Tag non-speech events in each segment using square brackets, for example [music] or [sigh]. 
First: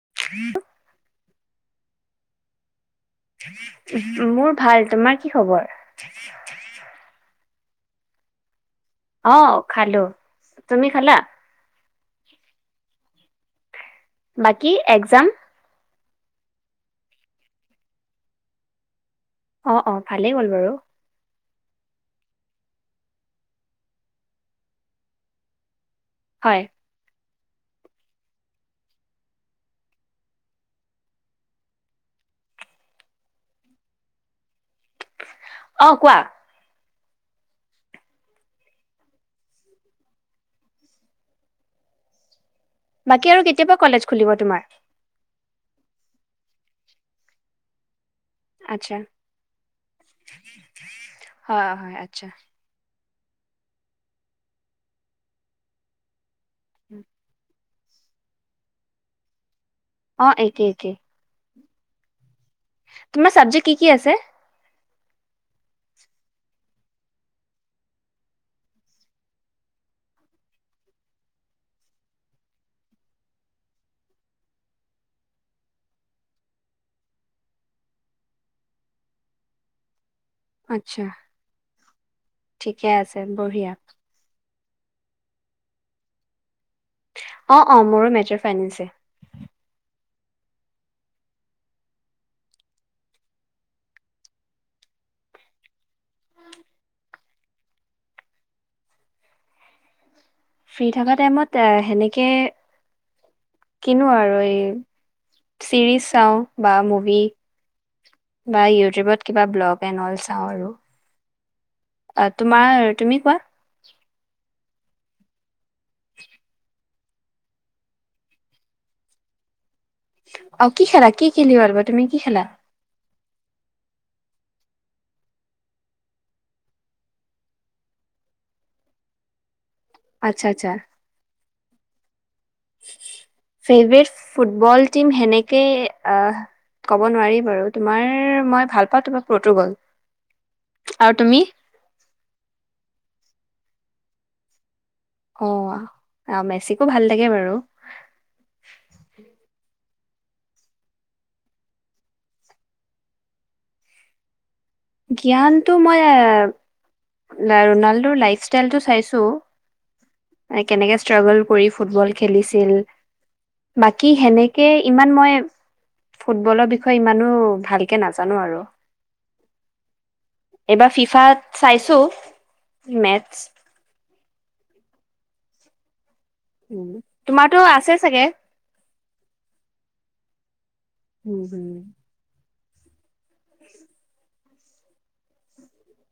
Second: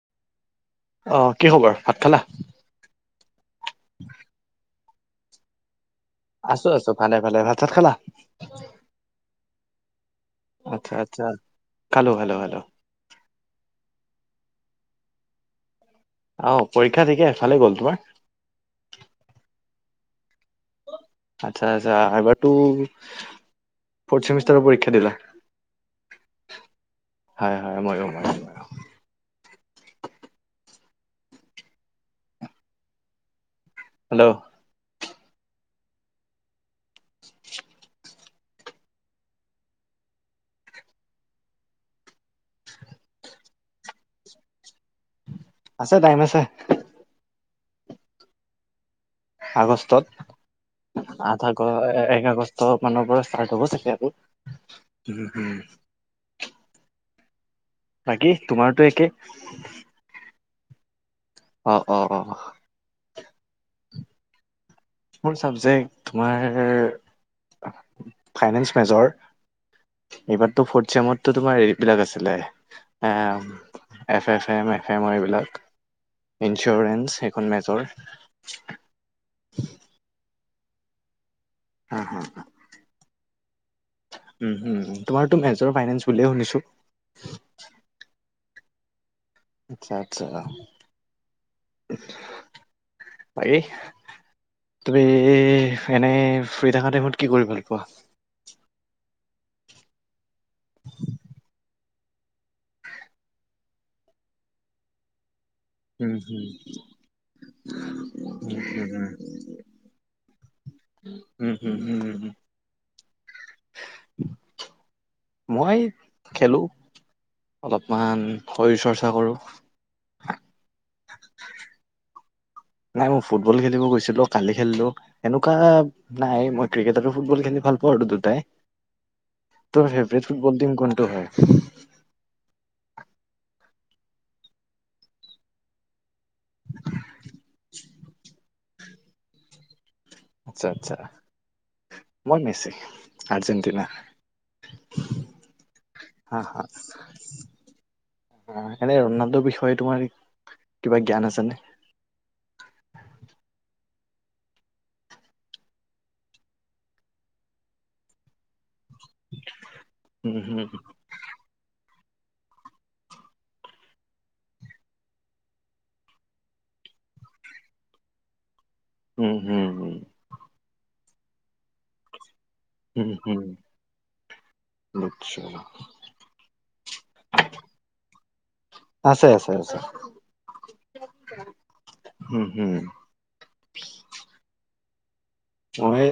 [unintelligible] আহ কি খবৰ, ভাত খালা? মোৰ ভাল, তোমাৰ কি খবৰ? আছো-আছো ভালে-ভালে ভাত চাত খালা? অ', খালো। তুমি খালা? আচ্ছা-আচ্ছা, খালো-খালো-খালো। বাকী একজাম? অ' পৰীক্ষা থিকে, ভালে গ'ল, তোমাৰ? অ'-অ', ভালেই হ'ল বাৰু। আচ্ছা-আচ্ছা এবাৰ তো ফ'ৰ্থ ছেমিষ্টাৰৰ পৰীক্ষা দিলা? হয়। হয়-হয়, মইও-মইও-মইও। হেল্ল'? অ, কোৱা? বাকী আৰু কেতিয়াবা কলেজ খুলিব তোমাৰ? আছে টাইম আছে। আচ্ছা। আগষ্টত। আঠ আগ হয়, হয়, এক আচ্ছা। আগষ্ট মানৰ পৰা ষ্টাত হব চাগে আৰু, হম-হম। উম। বাকী, তোমাৰতো একে? অ', একে-একে। অ'- অ'- অ'। তোমাৰ চাবজেক্ট কি-কি আছে? মোৰ ছাবজেক্ট তোমাৰ ফাইনেন্স মেজৰ। এইবাৰতো ফৰ্থ চমতো তোমাৰ এইবিলাক আছিলে। এ, এফ এ এম এফ এমৰ এইবিলাক। ইঞ্চুৰেঞ্চ সেইখন মেজৰ। আচ্ছা। হা- হা, ঠিকে আছে, বঢ়িয়া। উম'-উম', তোমাৰ ত মেজৰ ফাইনেন্ বুলিয়ে শুনিছো? অ'-অ', মোৰ মেজৰ ফাইনেন্স। আচ্ছা-আচ্ছা। তুমি এনেই ফ্ৰী থকা টাইমত কি কৰি ভাল পোৱা? ফ্ৰী থকা টাইমত সেনেকে কিনো আৰু এই চিৰিজ উম চাওঁ হুম বা মুভি। উম বা হুম হুম ইউটিউবত কিবা ব্লগ এনল চাওঁ আৰু। উম হুম হুম হুম হুম। [inaudible] তোমাৰ তুমি কোৱা? [inaudible] মই খেলো। অলপমান শৰীৰ চৰ্চা কৰোঁ। অহ, কি খেলা কি খেলি ভালপোৱা তুমি কি খেলা? নাই মই ফুটবল খেলিব গৈছিলো, কালি খেলিলো এনেকুৱা নাই মই ক্ৰিকেট আৰু ফুটবল খেলি ভাল পাওঁ দুটাই। তোৰ ফেভৰেট আচ্ছা ফুটবল আচ্ছা টিম কোনটো হয়? ফেভৰেট ফুটবল টিম সেনেকে আহ ক'ব নোৱাৰি বাৰু তোমাৰ মই ভাল পাওঁ তোমাৰ পৰ্তুগল। আচ্ছা -আচ্ছা, আৰু তুমি মই মেছি আৰ্জেণ্টিনা। অহ, হা আহ হা মেচিকো ভাল লাগে বাৰু এনে ৰুনাল্ডৰ বিষয় তোমাৰ কিবা জ্ঞান আছে নে? জ্ঞানতটো মই ৰুনাল্ডৰ লাইফষ্টাইলটো চাইছো, উম হুম কেনেকে ষ্ট্ৰাগল কৰি ফুটবল খেলিছিল। বাকী সেনেকে ইমান মই ফুটবলৰ বিষয়ে ইমানো ভালকে নাজানো আৰু। উম, হম উহ। ফিফাত চাইছো মেটছ। আচ্ছা। উম, তোমাৰতো আছে চাগে? আছে- আছে -আছে। উম, হম। উম মই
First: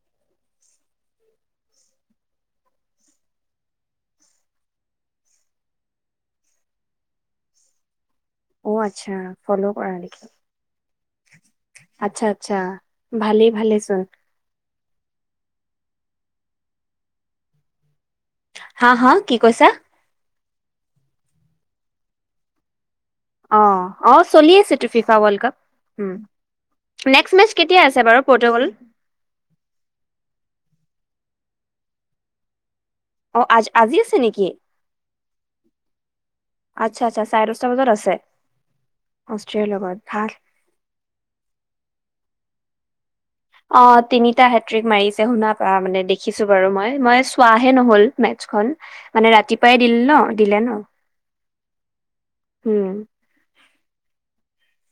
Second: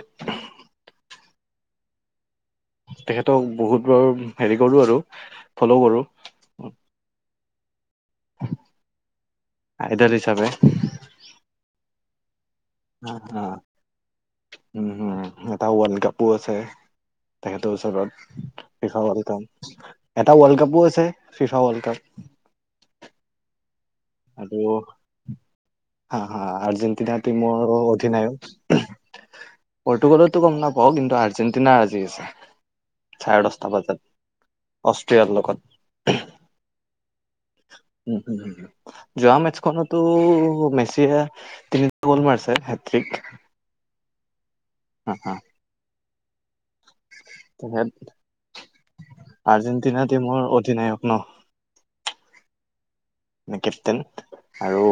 তেখেতক বহুত বাৰু হেৰি কৰোঁ আৰু ফল কৰোঁ। অহ, আচ্ছা ফল কৰা আইডল নেকি? হিচাপে আচ্ছা -আচ্ছা ভালেই- ভালে চোন। উম, হম এটা ৱৰ্ল্ড কাপো আছে তেখেতৰ ওচৰত। হা- ফিফা হা ৱৰ্ল্ড কি কাপ কৈছা? এটা ৱৰ্ল্ড কাপো আছে ফিফা ৱৰ্ল্ড কাপ। অহ - অহ চলি আছেটো ফিফা ৱৰ্ল্ড কাপ। উম হা-হা আৰ্জেন্টিনা নেক্সট মেচ টীমৰো কেতিয়া আছে বাৰু অধিনায়ক। পৰ্টুগল পৰ্টোগলৰটো গম নাপাও, কিন্তু আৰ্জেণ্টিনাৰ আজি আছে। অ চাৰে আজ দছটা আজি বজাত আছে নেকি অষ্ট্ৰিয়াৰ লগত। আচ্ছা আচ্ছা চাৰে দহটা বজাত আছে উম - উম যোৱা অষ্ট্ৰেলিয়াৰ লগত মেচখনতো ভাল মেচিয়ে তিনিটা গ'ল মাৰছে। ঠিক অহ, তিনিটা হেত্ৰিক মাৰিছে শুনা পা মানে দেখ খিছো বাৰু মই -মই চোৱাহে তেখেত নহল মেথছখন মানে ৰাতিপুৱাই দিল আৰ্জেণ্টিনা ন টিমৰ দিলে ন'। অধিনায়ক হম কেপটেইন আৰু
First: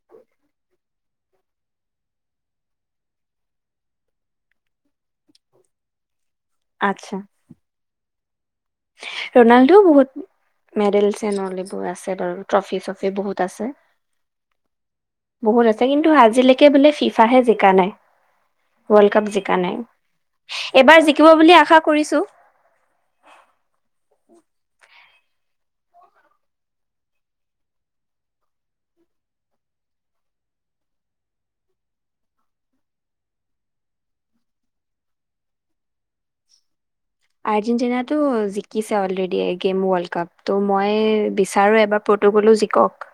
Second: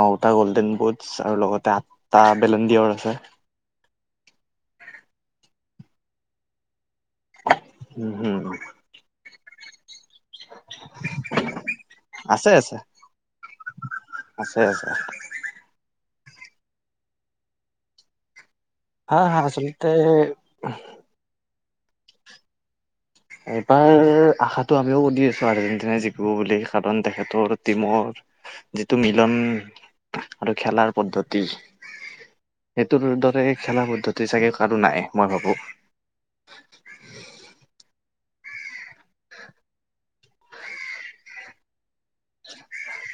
নটা গল্ডেন বুটছ আৰু লগতে আঠটা বেলণ্ড কিয়ৰ আছে আতচ্ছা। উম, হুম উম ৰনাল্ডোও বহুত মেডেলচ এনঅল এইবোৰ আছে বাৰু ট্ৰফি- চ্ৰফি বহুত আছে। আছে আছে বহুত আছে কিন্তু আজিলৈকে বোলে ফিফাহে জিকা নাই। ৱৰ্ল্ড হা কাপ হা জিকা নাই। আচলতে এইবাৰ জিকিব বুলি আশা কৰিছো। এইবাৰ আশাত টো আমিও অদি আছো আৰ্জেণ্টিনা জিকো বুলি। কাৰণ তেখেতৰ টিমৰ যিটো মিলন আৰু খেলাৰ পদ্ধতি সেইটোৰ দৰে খেলা পদ্ধতি চাগে কাৰো নাই মই ভাবো। আৰ্জেন্টিনা টো জিকিছে অলৰেদি এগেম ৱৰ্ল্ড কাপ, ত মই বিচাৰোঁ এইবাৰ পৰ্টুগলো জিকক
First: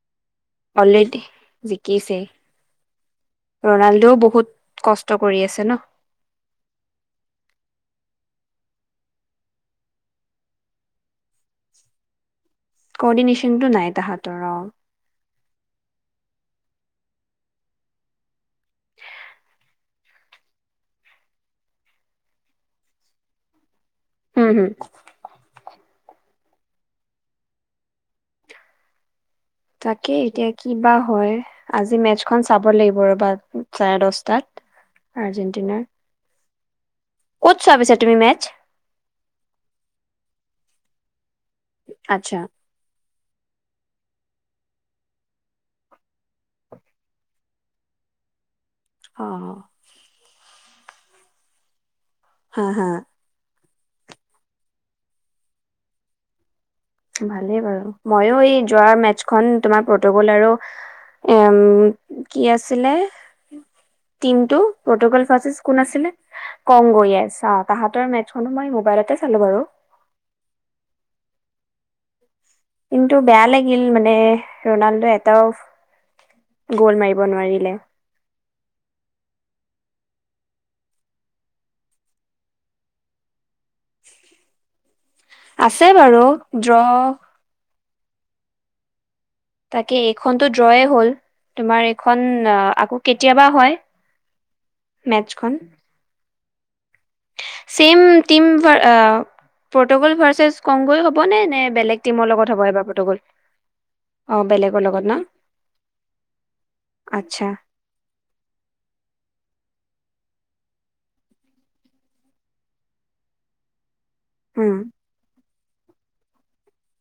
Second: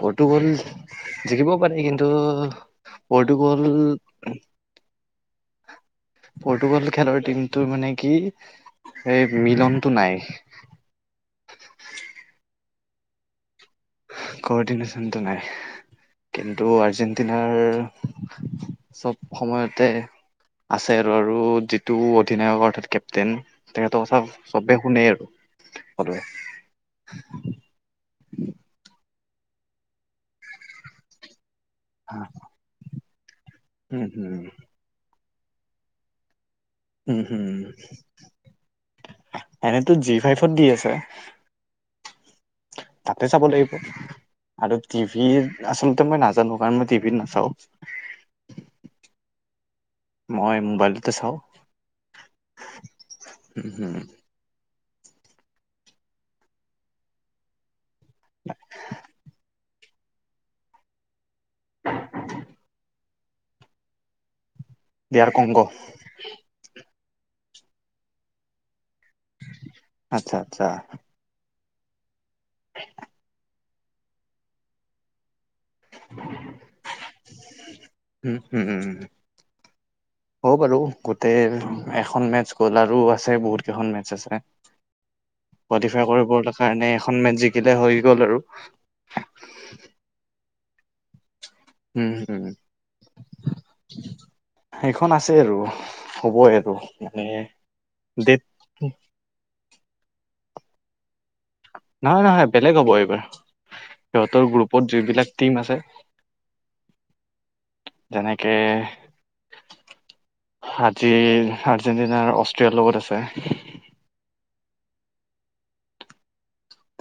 পৰ্টুগোল অলৰেডি জিকিবও পাৰি কিন্তু জিকিছে পৰ্তুগল ৰনাল্ডোও বহুত কষ্ট কৰি আছে ন পৰ্তুগোল খেলৰ টিমটো মানে কি এই মিলনটো নাই কৰ্ডিনেচনটো নাই তাহাঁতৰ অ কৰ্ডিনেশ্যনটো নাই কিন্তু আৰ্জেণ্টিনাৰ চব সময়তে আছে আৰু আৰু যিটো অধিনায়ক অৰ্থাৎ কেপ্টেইন তেখেতৰ কথা হম হম চবে শুনে আৰু সকলোৱে [inaudible] তাকে এতিয়া কিবা হয় আজি মেচখন চাব লাগিব ৰ'বা। উম উমহ আৰ্জেণ্টিনাৰ উম উম মেটচ এনেটো জি ফাইফত দি আছে। আচ্ছা তাতে চাব লাগিব আৰু টিভিত আচলতে মই নাজানো কাৰণ মই টিভিত নাচাওঁ অ মই মোবাইলতে চাওঁ হা হা উম হুম ভালেই বাৰু ময়ো এই যোৱাৰ মেতচখন তোমাৰ পৰ্টুগোল আৰু এম কি আছিলে টিমটো পৰ্টুগোল দিয়াৰ কংগ ভাৰ্চিছিচ কোন আছিলে কংগু ইয়েছ অ তাহাঁতৰ মেতচখনো মই মোবাইলতে চালো বাৰু। আচ্ছা আচ্ছা কিন্তু বেয়া লাগিল মানে ৰনাল্ডো এ এটাও গোল মাৰিব নোৱাৰিলে উম হম উম [inaudible] হ'ব বাৰু গোটেই এখন মেতচ গ'ল আৰু আছে বহুত কেইখন মেতচ আছে আছে কোৱালিফাই বাৰু কৰিবৰ ড্ৰ কাৰণে এখন মেতচ জিকিলে হৈ গ'ল আৰু তাকে এইখন টো ড্ৰয়ে হ'ল তোমাৰ উম, এইখন উম, আকৌ কেতিয়াবা হয় মেতচ খন হ'ব সেইটো চেম টিম আ পৰ্টুগোল ভাৰ্চেছ কংগুৱে হ'ব নে নে বেলেগ নহয় টিমৰ নহয় লগত হ'ব বেলেগ এইবাৰ পৰ্টুগোল সিহঁতৰ গ্ৰুপত যিবিলাক টিম আছে। আচ্ছা যেনেকে আজি আৰ্জেণ্টিনাৰ অষ্ট্ৰিয়াৰ লগত আছে। হোম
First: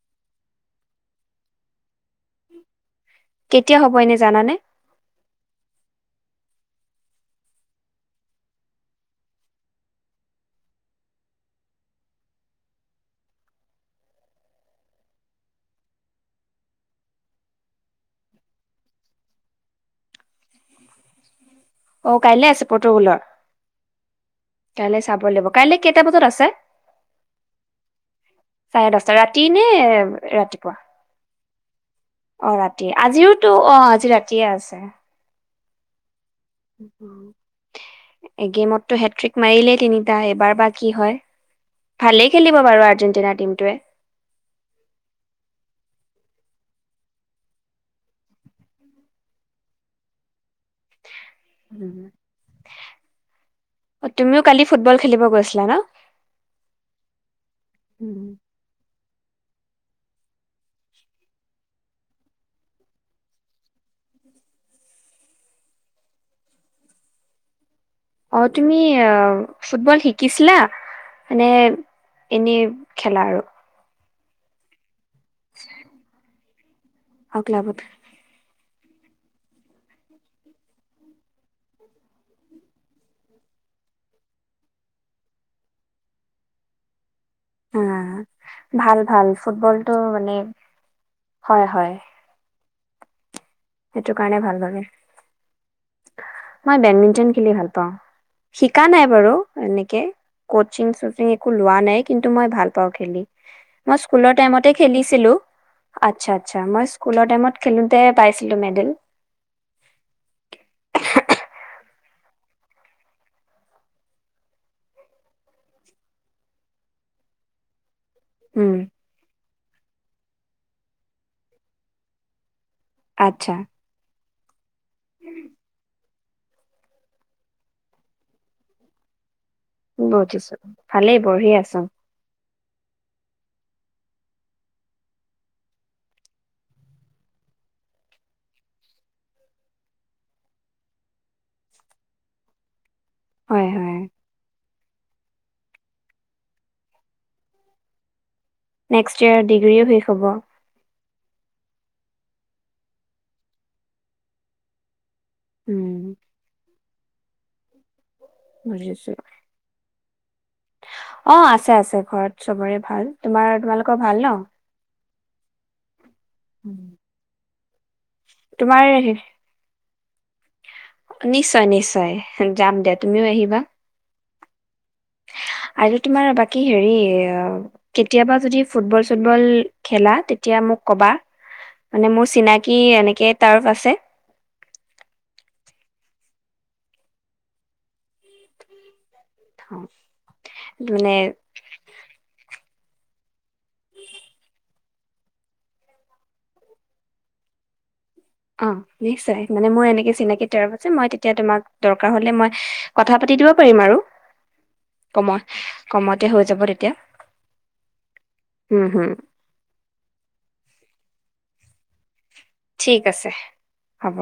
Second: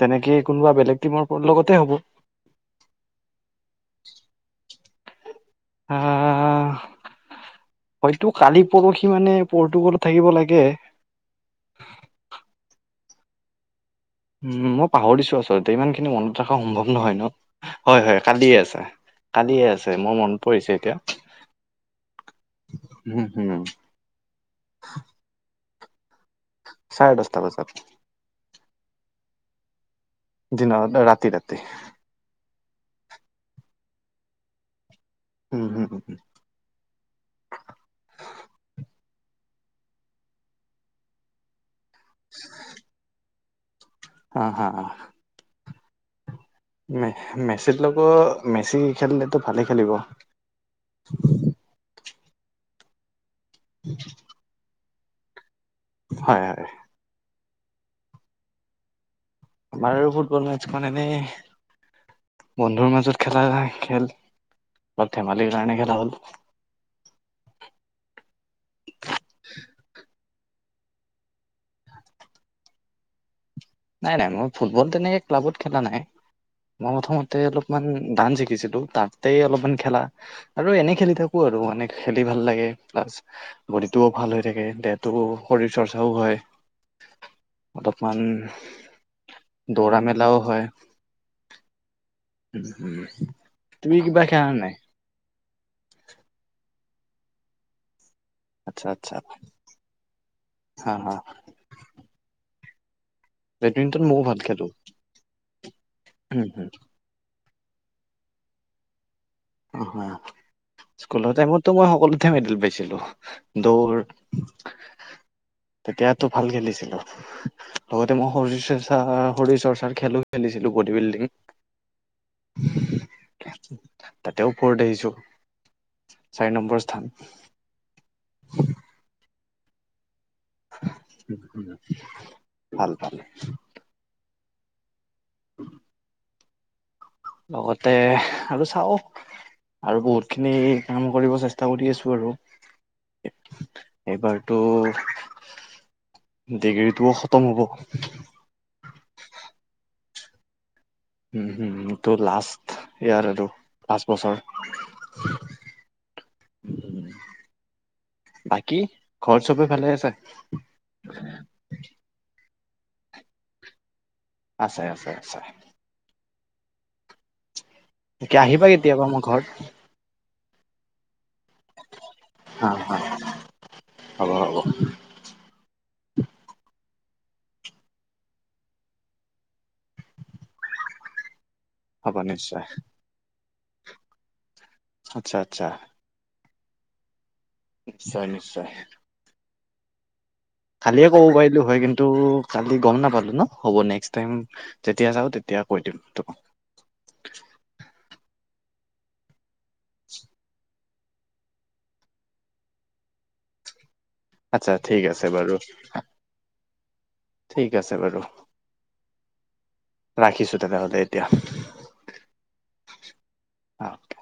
তেনেকেই কোনোবা বেলেগ টিমৰ লগতে হ'ব কেতিয়া হ'ব এনে জানানে? আহ হয়তো কালি পৰহি মানে পৰ্টুগোল থাকিব লাগে। [unintelligible] উম মই পাহৰিছো আচলতে ইমান খিনি মনত ৰখা সম্ভৱ নহয় ন হয় হয় কালিয়ে আছে। কালিয়ে আছে মোৰ মনত পৰিছে এতিয়া। অ কাইলে আছে পৰটোকলৰ, উম, উম, কাইলে চাব লাগিব কাইলৈ কেতিয়া? চাৰে দচটা বজাত। চাৰে দচটা ৰাতি নে ৰাতিপুৱা দিনৰ ৰাতি ৰাতি। অ ৰাতি আজিওতো অ আজি ৰাতিয়ে আছে। উম হুম উম উম। উম এগেমততো হেট্ৰিক মাৰিলেই তিনিটা এইবাৰ বা কি হয়। ভালেই খেলিব বাৰু আৰ্জেণ্টিনাৰ টিমটোৱে। হা হা হা মেচিত লগো মেচি খেলিলেতটো ভালে খেলিব। তুমিও কালি ফুটবল খেলিব গৈছিলা ন? হয় হয়। উম আমাৰ ফুটবল মেতচখন এনেই বন্ধুৰ মাজত খেলা খেল অলপ ধেমালিৰ কাৰণে খেলা হ'ল উ [unintelligible] অ তুমি ফুটবল শিকিছিলা? মানে এনেই খেলা আৰু। নাই নাই মই ফুটবল তেনেকে ক্লাবত খেলা নাই। মই প্ৰথমতে অ ক্লাবত অলপমান ডান্চ শিকিছিলো। তাতেই অলপমান খেলা আৰু এনেই খেলি থাকো আৰু মনে খেলি ভাল লাগে প্লাছ বডিত টোও ভাল হৈ থাকে দেহটো শৰীৰ চৰ্চাও হয় অ অলপমান ভাল ভাল ফুটবলটো দৌৰা মানে মেলাও হয় হয় হয়। তুমি সেইটো কিবা কাৰণে খেলা ভাল নাই? লাগে মই বেডমিণ্টন খেলি ভাল পাওঁ। শিকা আচ্ছা নাই আচ্ছা বাৰু, এনেকে কচিং হা হা চচিং একো লোৱা নাই কিন্তু মই ভাল পাওঁ খেলি। মই বেডমিন্টন ময়ো স্কুলৰ ভাল খেলো টাইমতে খেলিছিলোঁ, আচ্ছা উম, আচ্ছা উম, মই স্কুলৰ টাইমত খেলোতে পাইছিলো মেডেল। অ হয় স্কুলৰ টাইমতো মই সকলোতে মেডেল পাইছিলো। দৌৰ তেতিয়াতো ভাল খেলিছিলো। লগতে মই শৰীৰ উম চৰ্চা শৰীৰ চৰ্চাৰ খেলো খেলিছিলোঁ বডি বিল্ডিং। আচ্ছা তাতেও ফৰ্ড আহিছো। চাৰি নম্বৰ স্থান। বঠিছো ভালেই বঢ়ি আছো। ভাল ভাল। উ লগতে আৰু চাওঁ। আৰু বহুত খিনি কাম কৰিব চেষ্টা কৰি আছো আৰু। হয় হয় এইবাৰতো ডিগ্ৰীটোও খতম হ'ব। নেক্সট ইয়াৰ ডিগ্ৰীও শেষ হ'ব। উম হম টো লাষ্ট ইয়াৰ আৰু পাঁচ বছৰ। উম বাকী বুজিছো। ঘৰত চবে ভালে আছে অ আছে আছে ঘৰত চবৰে ভাল। তোমাৰ তোমালোকৰ ভাল ন? [unintelligible] উম তাকে আহিবা কেতিয়াবা মোৰ ঘৰত। নিশ্চয় নিশ্চয়। হা হা হ'ব হ'ব আজি তোমাৰ বাকী হেৰি কেতিয়াবা যদি ফুটবল চুটবল খেলা তেতিয়া মোক মোক কবা, মানে হ'ব মোৰ নিশ্চয় চিনাকি এনেকে তাত আছে। আচ্ছা আচ্ছা। নিশ্চয় নিশ্চয়। [inaudible] কালিয়ে মানে ক'ব পাৰিলোঁ হয় কিন্তু গম নাপালো ন হ'ব নেক্সট টাইম যেতিয়া যাওঁ তেতিয়া কৈ দিম তোমাক। [inaudible] অ নিশ্চয় মানে মই এনেকে চিনাকি তাৰ‌ মই তেতিয়া তোমাক দৰকাৰ হলে মই আচ্ছা ঠিক আছে কমত বাৰু। কমতে হৈ যাব তেতিয়া ঠিক আছে বাৰু। উম হম ৰাখিছো তেনেহলে এতিয়া। ঠিক আছে অ হ'ব।